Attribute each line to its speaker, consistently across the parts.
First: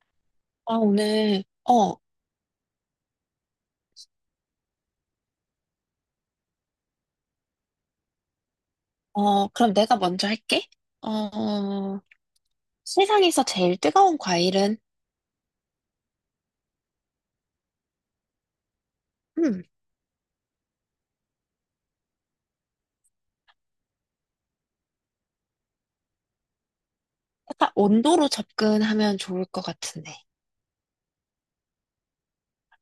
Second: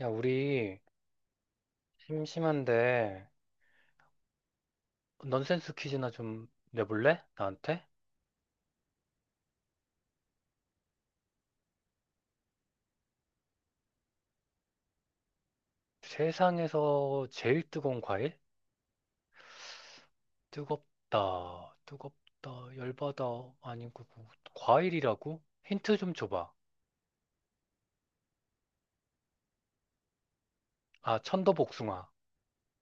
Speaker 1: 야,
Speaker 2: 아,
Speaker 1: 우리
Speaker 2: 오늘, 어,
Speaker 1: 심심한데 넌센스 퀴즈나 좀 내볼래? 나한테?
Speaker 2: 그럼 내가 먼저 할게. 어, 세상에서 제일 뜨거운 과일은?
Speaker 1: 세상에서 제일 뜨거운 과일?
Speaker 2: 음.
Speaker 1: 뜨겁다, 뜨겁다, 열받아. 아니고 과일이라고? 힌트 좀 줘봐.
Speaker 2: 약간 온도로 접근하면 좋을 것 같은데.
Speaker 1: 아, 천도복숭아.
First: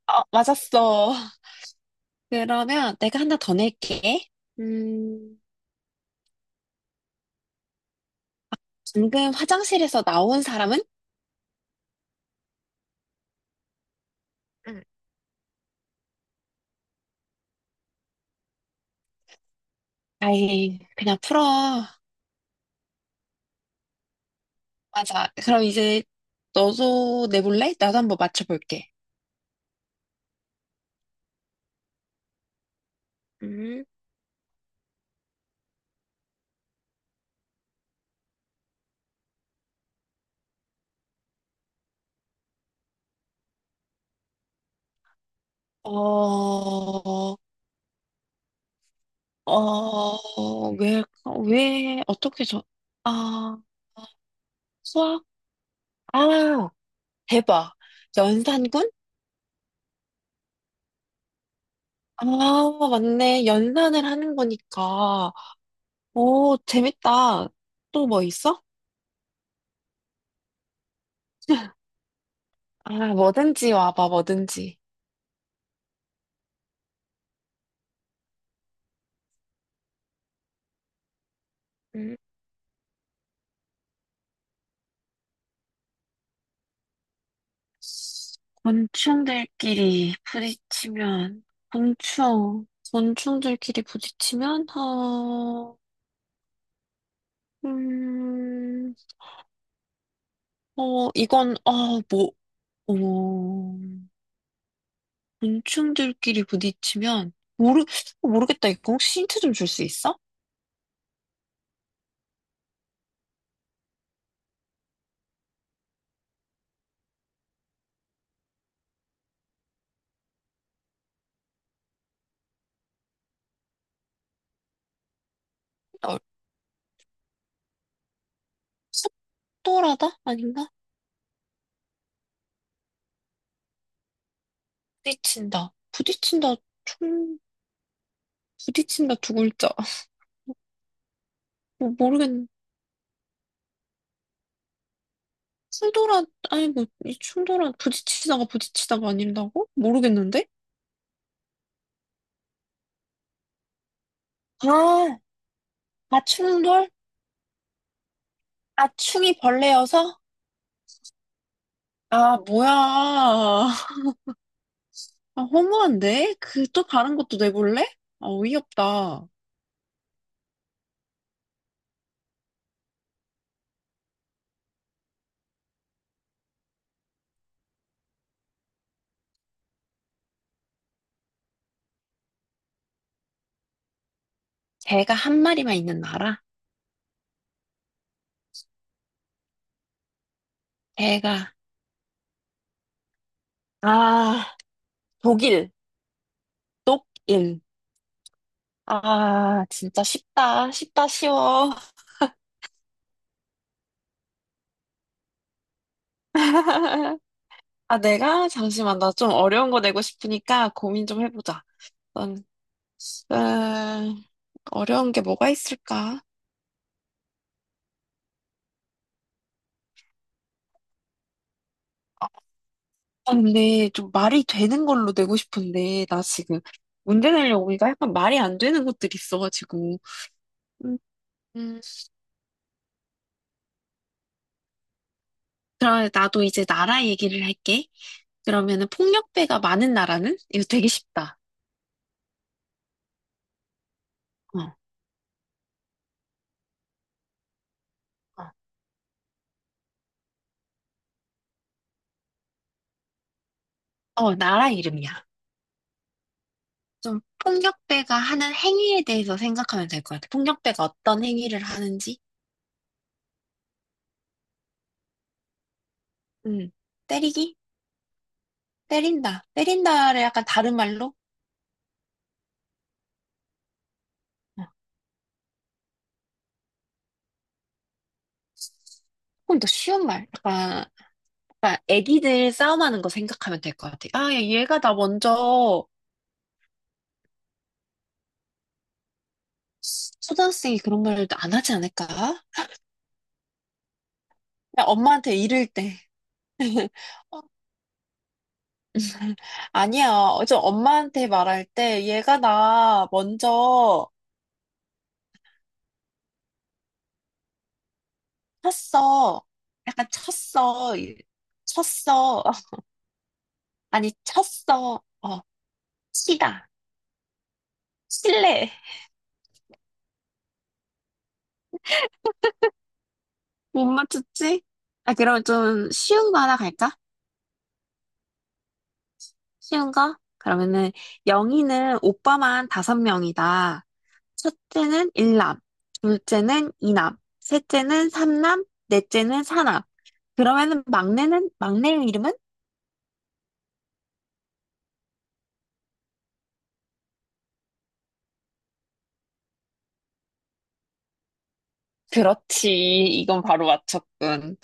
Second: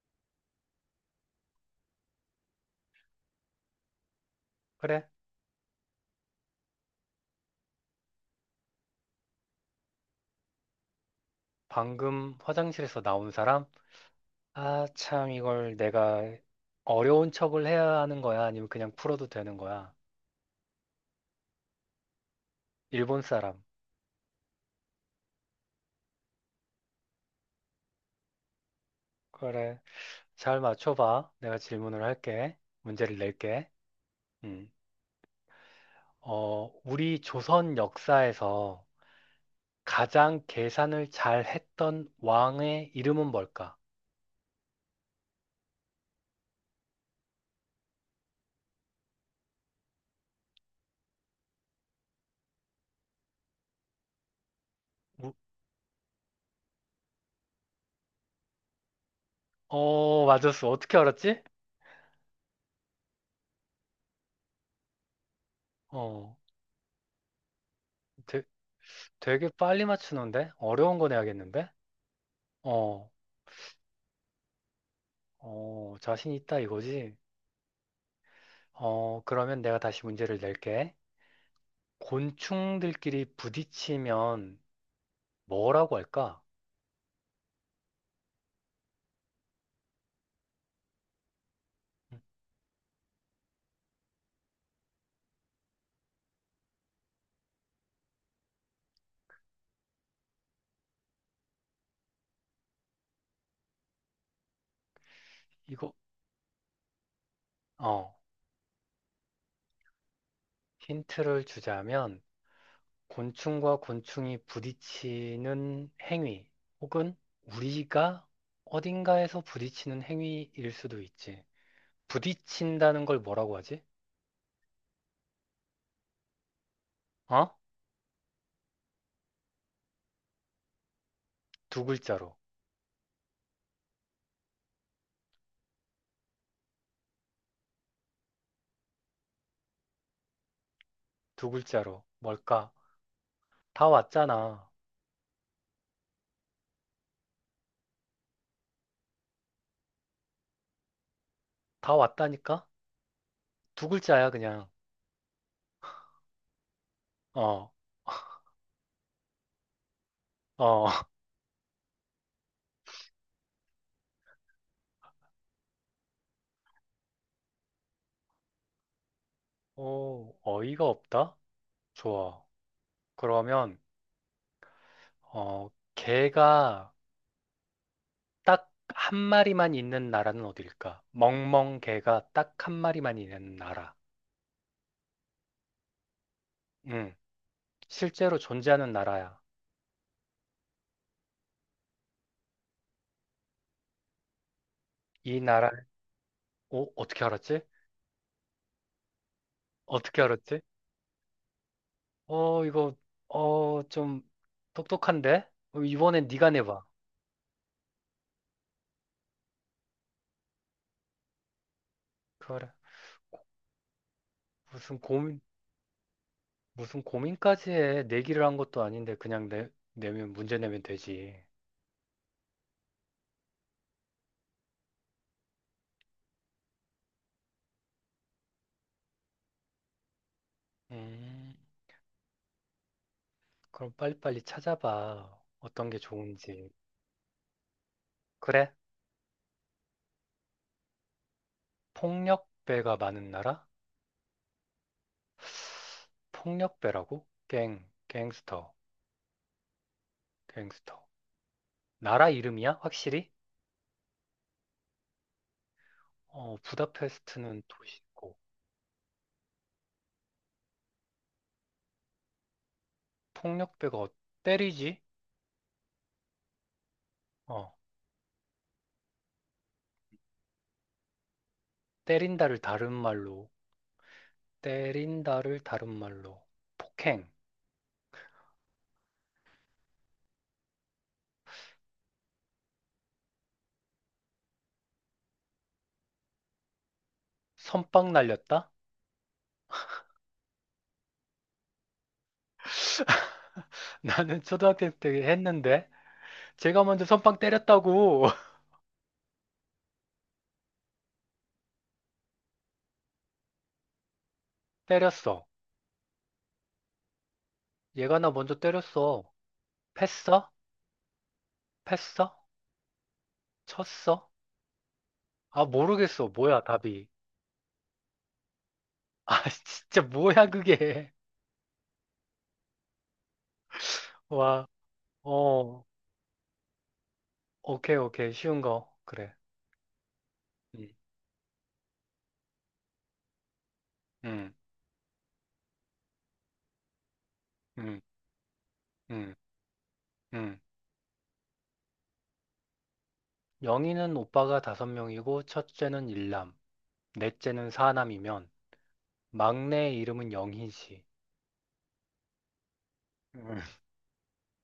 Speaker 2: 맞았어. 그러면 내가 하나 더 낼게.
Speaker 1: 그래?
Speaker 2: 음. 방금 화장실에서 나온 사람은?
Speaker 1: 방금 화장실에서 나온 사람?
Speaker 2: 응.
Speaker 1: 아, 참 이걸 내가 어려운 척을 해야 하는 거야? 아니면 그냥 풀어도 되는 거야?
Speaker 2: 아이, 그냥 풀어.
Speaker 1: 일본 사람.
Speaker 2: 맞아. 그럼 이제 너도 내볼래? 나도 한번 맞춰볼게.
Speaker 1: 그래. 잘 맞춰봐. 내가 질문을 할게. 문제를 낼게.
Speaker 2: 음,
Speaker 1: 음. 우리 조선 역사에서 가장 계산을 잘 했던 왕의 이름은 뭘까?
Speaker 2: 어, 어, 왜, 왜, 어떻게 저, 아, 수학?
Speaker 1: 우-
Speaker 2: 아, 대박. 연산군?
Speaker 1: 맞았어. 어떻게 알았지?
Speaker 2: 아, 맞네. 연산을 하는 거니까.
Speaker 1: 어,
Speaker 2: 오, 재밌다. 또 뭐
Speaker 1: 되,
Speaker 2: 있어?
Speaker 1: 되게 빨리 맞추는데? 어려운 거 내야겠는데?
Speaker 2: 아,
Speaker 1: 어,
Speaker 2: 뭐든지 와봐, 뭐든지.
Speaker 1: 자신 있다 이거지? 그러면 내가 다시 문제를 낼게.
Speaker 2: 음.
Speaker 1: 곤충들끼리 부딪히면 뭐라고 할까?
Speaker 2: 곤충들끼리 부딪히면, 곤충, 곤충들끼리 부딪히면, 음, 이건, 뭐, 어,
Speaker 1: 이거,
Speaker 2: 곤충들끼리 부딪히면 모르
Speaker 1: 어,
Speaker 2: 어, 모르겠다. 이거 혹시 힌트 좀 줄 수 있어?
Speaker 1: 힌트를 주자면, 곤충과 곤충이 부딪히는 행위 혹은 우리가 어딘가에서 부딪히는 행위일 수도 있지. 부딪힌다는 걸 뭐라고 하지?
Speaker 2: 어,
Speaker 1: 어?
Speaker 2: 속도라다? 아닌가?
Speaker 1: 두 글자로.
Speaker 2: 부딪힌다. 부딪힌다. 총 부딪힌다 두 글자.
Speaker 1: 두 글자로.
Speaker 2: 모르겠네.
Speaker 1: 뭘까? 다 왔잖아.
Speaker 2: 충돌한, 아니 뭐, 이 충돌한, 부딪히다가 부딪히다가 아닌다고? 모르겠는데?
Speaker 1: 다 왔다니까? 두 글자야, 그냥.
Speaker 2: 아, 충돌?
Speaker 1: 어,
Speaker 2: 아, 충이 벌레여서?
Speaker 1: 어.
Speaker 2: 아, 뭐야. 아, 허무한데? 그 또 다른 것도 내볼래? 아, 어이없다.
Speaker 1: 오, 어이가 없다? 좋아. 그러면, 어, 개가 딱 한 마리만 있는 나라는 어딜까? 멍멍 개가 딱 한 마리만 있는 나라.
Speaker 2: 개가 한 마리만 있는 나라?
Speaker 1: 응. 실제로 존재하는 나라야.
Speaker 2: 개가. 아,
Speaker 1: 이 나라,
Speaker 2: 독일,
Speaker 1: 어떻게 알았지?
Speaker 2: 독일. 아, 진짜
Speaker 1: 어떻게 알았지?
Speaker 2: 쉽다. 쉽다, 쉬워.
Speaker 1: 어, 이거, 좀 똑똑한데? 이번엔 네가 내봐.
Speaker 2: 아, 내가? 잠시만. 나 좀 어려운 거 내고 싶으니까 고민 좀 해보자. 넌,
Speaker 1: 그래.
Speaker 2: 어,
Speaker 1: 무슨
Speaker 2: 어려운 게
Speaker 1: 고민,
Speaker 2: 뭐가 있을까?
Speaker 1: 무슨 고민까지 해. 내기를 한 것도 아닌데, 내면, 문제 내면 되지.
Speaker 2: 아, 근데 좀 말이 되는 걸로 내고 싶은데, 나 지금 문제 내려고 하니까 약간 말이 안 되는 것들이 있어가지고. 음.
Speaker 1: 음,
Speaker 2: 음.
Speaker 1: 그럼 빨리빨리 찾아봐. 어떤 게
Speaker 2: 그럼 나도 이제
Speaker 1: 좋은지.
Speaker 2: 나라 얘기를 할게.
Speaker 1: 그래?
Speaker 2: 그러면은 폭력배가 많은 나라는? 이거 되게 쉽다.
Speaker 1: 폭력배가 많은 나라?
Speaker 2: 어,
Speaker 1: 폭력배라고?
Speaker 2: 어,
Speaker 1: 갱스터, 갱스터. 나라 이름이야? 확실히?
Speaker 2: 어, 나라 이름이야.
Speaker 1: 어,
Speaker 2: 좀
Speaker 1: 부다페스트는
Speaker 2: 폭력배가
Speaker 1: 도시고
Speaker 2: 하는 행위에 대해서 생각하면 될 것 같아. 폭력배가 어떤 행위를 하는지?
Speaker 1: 폭력배가 어- 때리지?
Speaker 2: 음, 때리기?
Speaker 1: 어,
Speaker 2: 때린다. 때린다를 약간 다른 말로?
Speaker 1: 때린다를 다른 말로
Speaker 2: 어,
Speaker 1: 때린다를 다른 말로 폭행,
Speaker 2: 조금 더 쉬운 말. 약간 그러니까 애기들 싸움하는 거 생각하면 될 것 같아. 아, 야, 얘가 나 먼저
Speaker 1: 선빵 날렸다?
Speaker 2: 초등학생이 그런 말을 안 하지 않을까? 그냥
Speaker 1: 나는 초등학생 때
Speaker 2: 엄마한테 이를
Speaker 1: 했는데
Speaker 2: 때.
Speaker 1: 제가 먼저 선빵
Speaker 2: 어.
Speaker 1: 때렸다고
Speaker 2: 아니야. 엄마한테 말할 때 얘가 나 먼저
Speaker 1: 때렸어. 얘가 나 먼저 때렸어.
Speaker 2: 쳤어. 약간
Speaker 1: 패어?
Speaker 2: 쳤어.
Speaker 1: 패어?
Speaker 2: 쳤어. 아니,
Speaker 1: 쳤어?
Speaker 2: 쳤어.
Speaker 1: 아 모르겠어. 뭐야
Speaker 2: 치다.
Speaker 1: 답이?
Speaker 2: 칠래.
Speaker 1: 아 진짜 뭐야 그게?
Speaker 2: 못 맞췄지?
Speaker 1: 와,
Speaker 2: 아, 그럼
Speaker 1: 어,
Speaker 2: 좀 쉬운 거 하나 갈까?
Speaker 1: 오케이 오케이 쉬운 거 그래.
Speaker 2: 쉬운 거?
Speaker 1: 음,
Speaker 2: 그러면은 영희는 오빠만 다섯 명이다.
Speaker 1: 음,
Speaker 2: 첫째는 일남, 둘째는 이남,
Speaker 1: 음,
Speaker 2: 셋째는 삼남,
Speaker 1: 음.
Speaker 2: 넷째는 사남.
Speaker 1: 음.
Speaker 2: 그러면은 막내 이름은?
Speaker 1: 영희는 오빠가 다섯 명이고 첫째는 일남, 넷째는 사남이면 막내의 이름은 영희지.
Speaker 2: 그렇지. 이건
Speaker 1: 음.
Speaker 2: 바로 맞췄군.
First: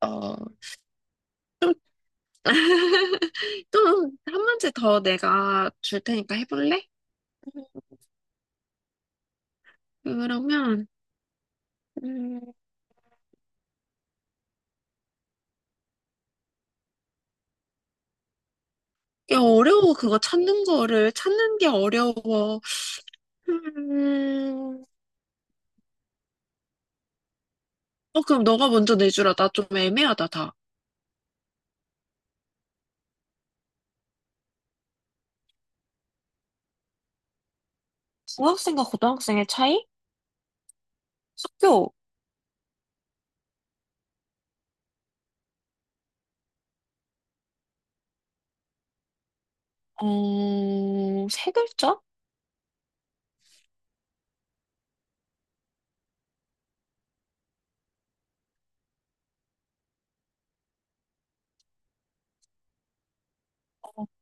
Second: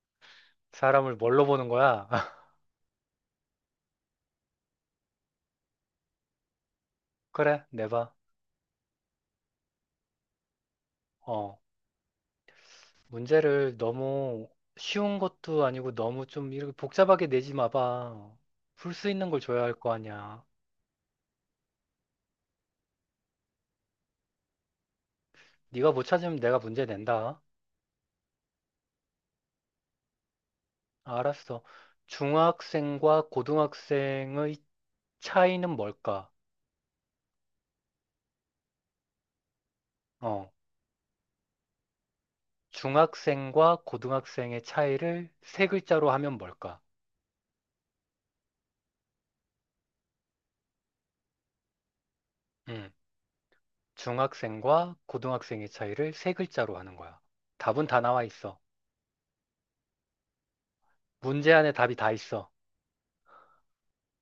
Speaker 2: 어.
Speaker 1: 사람을 뭘로 보는 거야?
Speaker 2: 또 한 문제 더 내가 줄 테니까 해볼래?
Speaker 1: 그래, 내봐.
Speaker 2: 그러면,
Speaker 1: 어,
Speaker 2: 음,
Speaker 1: 문제를 너무 쉬운 것도 아니고 너무 좀 이렇게 복잡하게 내지 마봐. 풀 수 있는
Speaker 2: 이게
Speaker 1: 걸 줘야 할 거
Speaker 2: 어려워. 그거
Speaker 1: 아니야.
Speaker 2: 찾는 거를 찾는 게 어려워. 음,
Speaker 1: 네가 못 찾으면 내가 문제 낸다.
Speaker 2: 그럼 너가 먼저 내주라. 나 좀 애매하다, 다.
Speaker 1: 알았어. 중학생과 고등학생의 차이는 뭘까?
Speaker 2: 중학생과 고등학생의 차이?
Speaker 1: 어
Speaker 2: 학교,
Speaker 1: 중학생과 고등학생의 차이를 세 글자로 하면 뭘까?
Speaker 2: 세 글자?
Speaker 1: 음, 중학생과 고등학생의 차이를 세 글자로 하는 거야. 답은 다 나와 있어. 문제 안에 답이 다 있어.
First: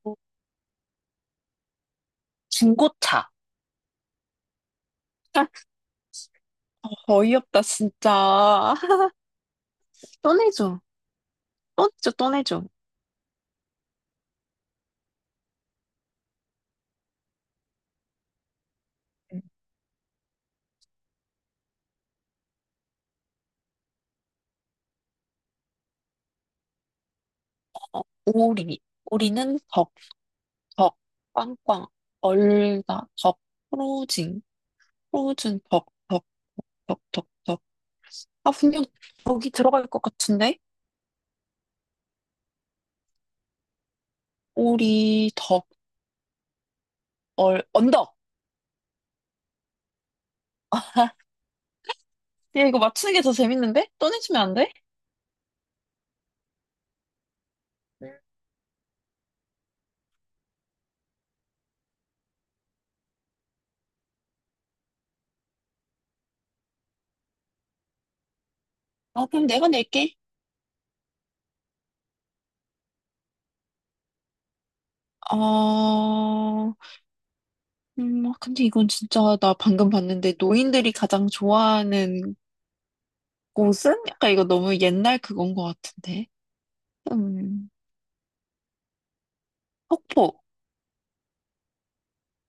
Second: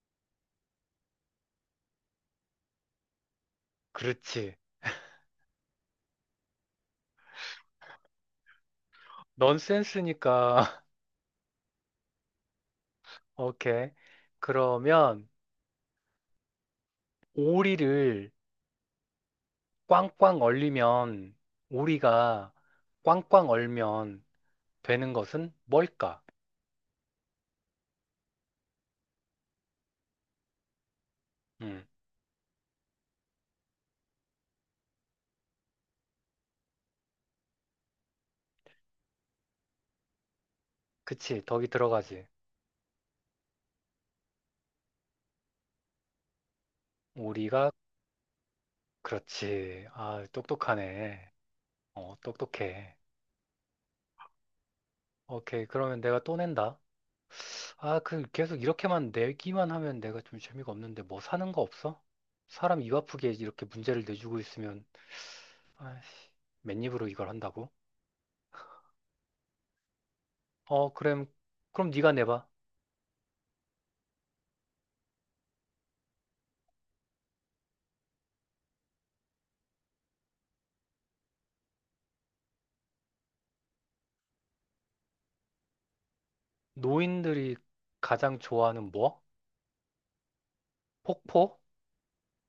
Speaker 2: 어, 중고차.
Speaker 1: 그렇지.
Speaker 2: 어이없다, 진짜. 떠내줘.
Speaker 1: 넌센스니까.
Speaker 2: 떠내줘, 떠내줘.
Speaker 1: 오케이. 그러면 오리를 꽝꽝 얼리면 오리가 꽝꽝 얼면 되는 것은 뭘까?
Speaker 2: 오리. 오리는 덕, 덕,
Speaker 1: 음,
Speaker 2: 꽝꽝. 얼다, 덕, 프로징, 프로즌, 덕, 덕, 덕, 덕, 덕. 아, 분명 덕이 들어갈 것 같은데?
Speaker 1: 그치. 덕이 들어가지.
Speaker 2: 오리, 덕, 얼,
Speaker 1: 오리가
Speaker 2: 언덕.
Speaker 1: 그렇지. 아, 똑똑하네. 어,
Speaker 2: 야, 이거
Speaker 1: 똑똑해.
Speaker 2: 맞추는 게 더 재밌는데? 떠내주면 안 돼?
Speaker 1: 오케이. 그러면 내가 또 낸다. 아, 그 계속 이렇게만 내기만 하면 내가 좀 재미가 없는데 뭐 사는 거 없어? 사람 입 아프게 이렇게 문제를 내주고 있으면 아이씨, 맨입으로 이걸 한다고?
Speaker 2: 어, 그럼 내가 낼게.
Speaker 1: 어, 그럼 그럼 네가 내봐.
Speaker 2: 아, 근데 이건 진짜 나 방금 봤는데 노인들이 가장 좋아하는 곳은? 약간 이거 너무 옛날 그건 것 같은데.
Speaker 1: 노인들이
Speaker 2: 음,
Speaker 1: 가장 좋아하는 뭐?
Speaker 2: 폭포.
Speaker 1: 폭포?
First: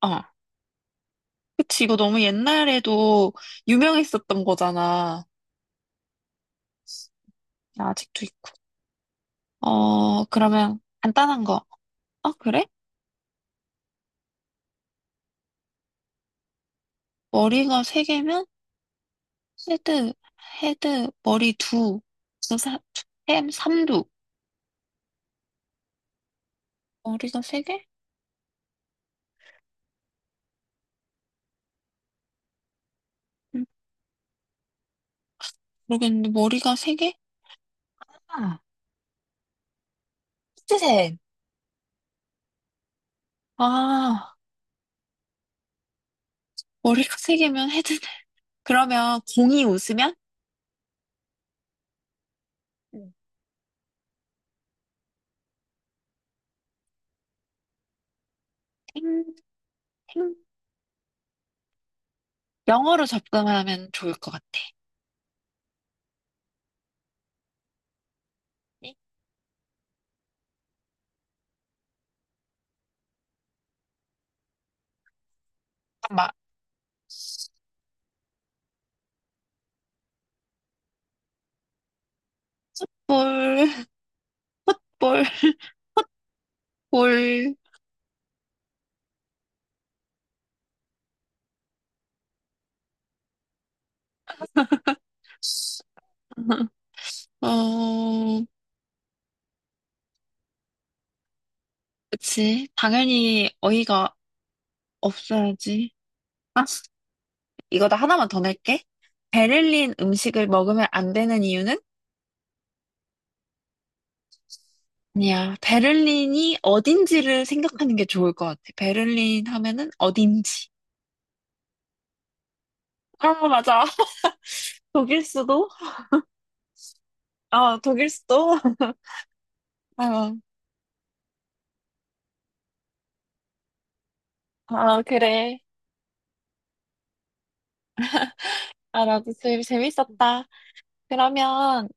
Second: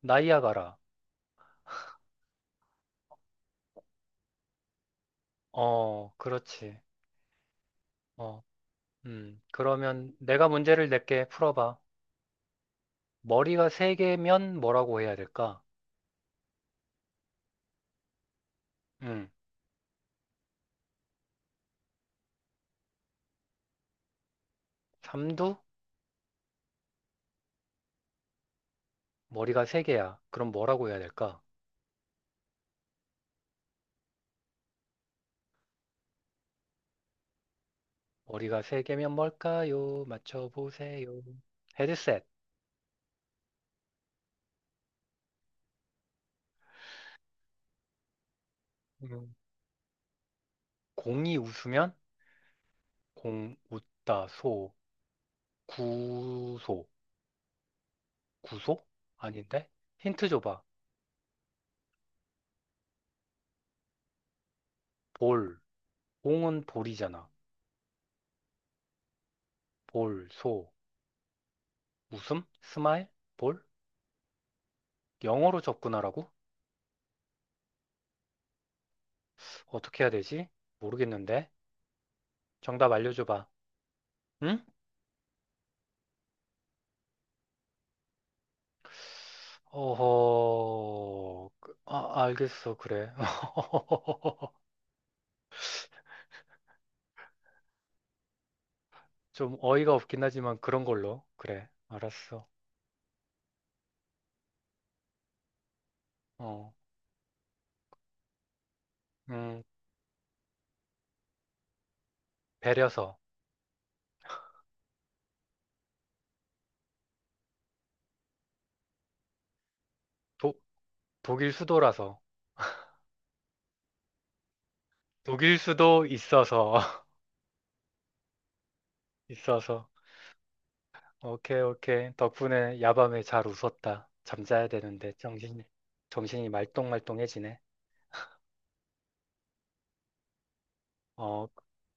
Speaker 2: 아,
Speaker 1: 나이아가라.
Speaker 2: 그치. 이거 너무 옛날에도 유명했었던 거잖아.
Speaker 1: 어, 그렇지.
Speaker 2: 아직도
Speaker 1: 어,
Speaker 2: 있고.
Speaker 1: 그러면 내가
Speaker 2: 그러면
Speaker 1: 문제를 낼게.
Speaker 2: 간단한 거.
Speaker 1: 풀어봐.
Speaker 2: 아, 그래?
Speaker 1: 머리가 세 개면 뭐라고 해야 될까?
Speaker 2: 머리가 세 개면
Speaker 1: 음.
Speaker 2: 헤드, 헤드, 머리 두, 두, 사, 두, 햄, 삼두.
Speaker 1: 삼두?
Speaker 2: 머리가 세 개?
Speaker 1: 머리가 세 개야. 그럼 뭐라고 해야 될까?
Speaker 2: 음, 모르겠는데 머리가 세 개? 아,
Speaker 1: 머리가 세 개면 뭘까요?
Speaker 2: 히트셋.
Speaker 1: 맞춰보세요. 헤드셋.
Speaker 2: 아, 머리가 세 개면 헤드. 그러면
Speaker 1: 음.
Speaker 2: 공이 웃으면
Speaker 1: 공이 웃으면
Speaker 2: 음.
Speaker 1: 공 웃다 소 구소 구소?
Speaker 2: 탱,
Speaker 1: 아닌데? 힌트
Speaker 2: 탱.
Speaker 1: 줘봐.
Speaker 2: 영어로 접근하면 좋을 것 같아.
Speaker 1: 볼. 공은 볼이잖아. 볼, 소, 웃음, 스마일, 볼? 영어로 접근하라고?
Speaker 2: 잠깐만.
Speaker 1: 어떻게 해야 되지? 모르겠는데. 정답 알려줘봐.
Speaker 2: 볼,
Speaker 1: 응?
Speaker 2: 볼, 볼.
Speaker 1: 알겠어. 그래.
Speaker 2: 어,
Speaker 1: 좀 어이가 없긴 하지만 그런 걸로. 그래, 알았어.
Speaker 2: 그치. 당연히 어이가 없어야지. 아,
Speaker 1: 어,
Speaker 2: 이거 나 하나만 더 낼게.
Speaker 1: 음,
Speaker 2: 베를린 음식을 먹으면 안 되는 이유는?
Speaker 1: 배려서.
Speaker 2: 아니야. 베를린이 어딘지를 생각하는 게 좋을 것 같아. 베를린 하면은
Speaker 1: 도,
Speaker 2: 어딘지.
Speaker 1: 독일 수도라서.
Speaker 2: 아, 맞아. 독일
Speaker 1: 독일
Speaker 2: 수도?
Speaker 1: 수도 있어서.
Speaker 2: 아, 독일 수도?
Speaker 1: 있어서.
Speaker 2: 아,
Speaker 1: 오케이, 오케이. 덕분에 야밤에 잘 웃었다.
Speaker 2: 아, 그래.
Speaker 1: 정신이 말똥말똥해지네.
Speaker 2: 아, 나도 되 재밌었다.
Speaker 1: 어,
Speaker 2: 그러면,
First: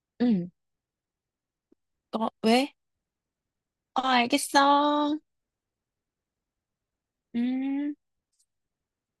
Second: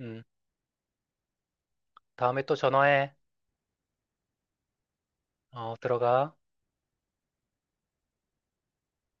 Speaker 1: 음,
Speaker 2: 음,
Speaker 1: 다음에 또
Speaker 2: 왜?
Speaker 1: 전화해.
Speaker 2: 어, 알겠어.
Speaker 1: 어, 들어가.
Speaker 2: 음.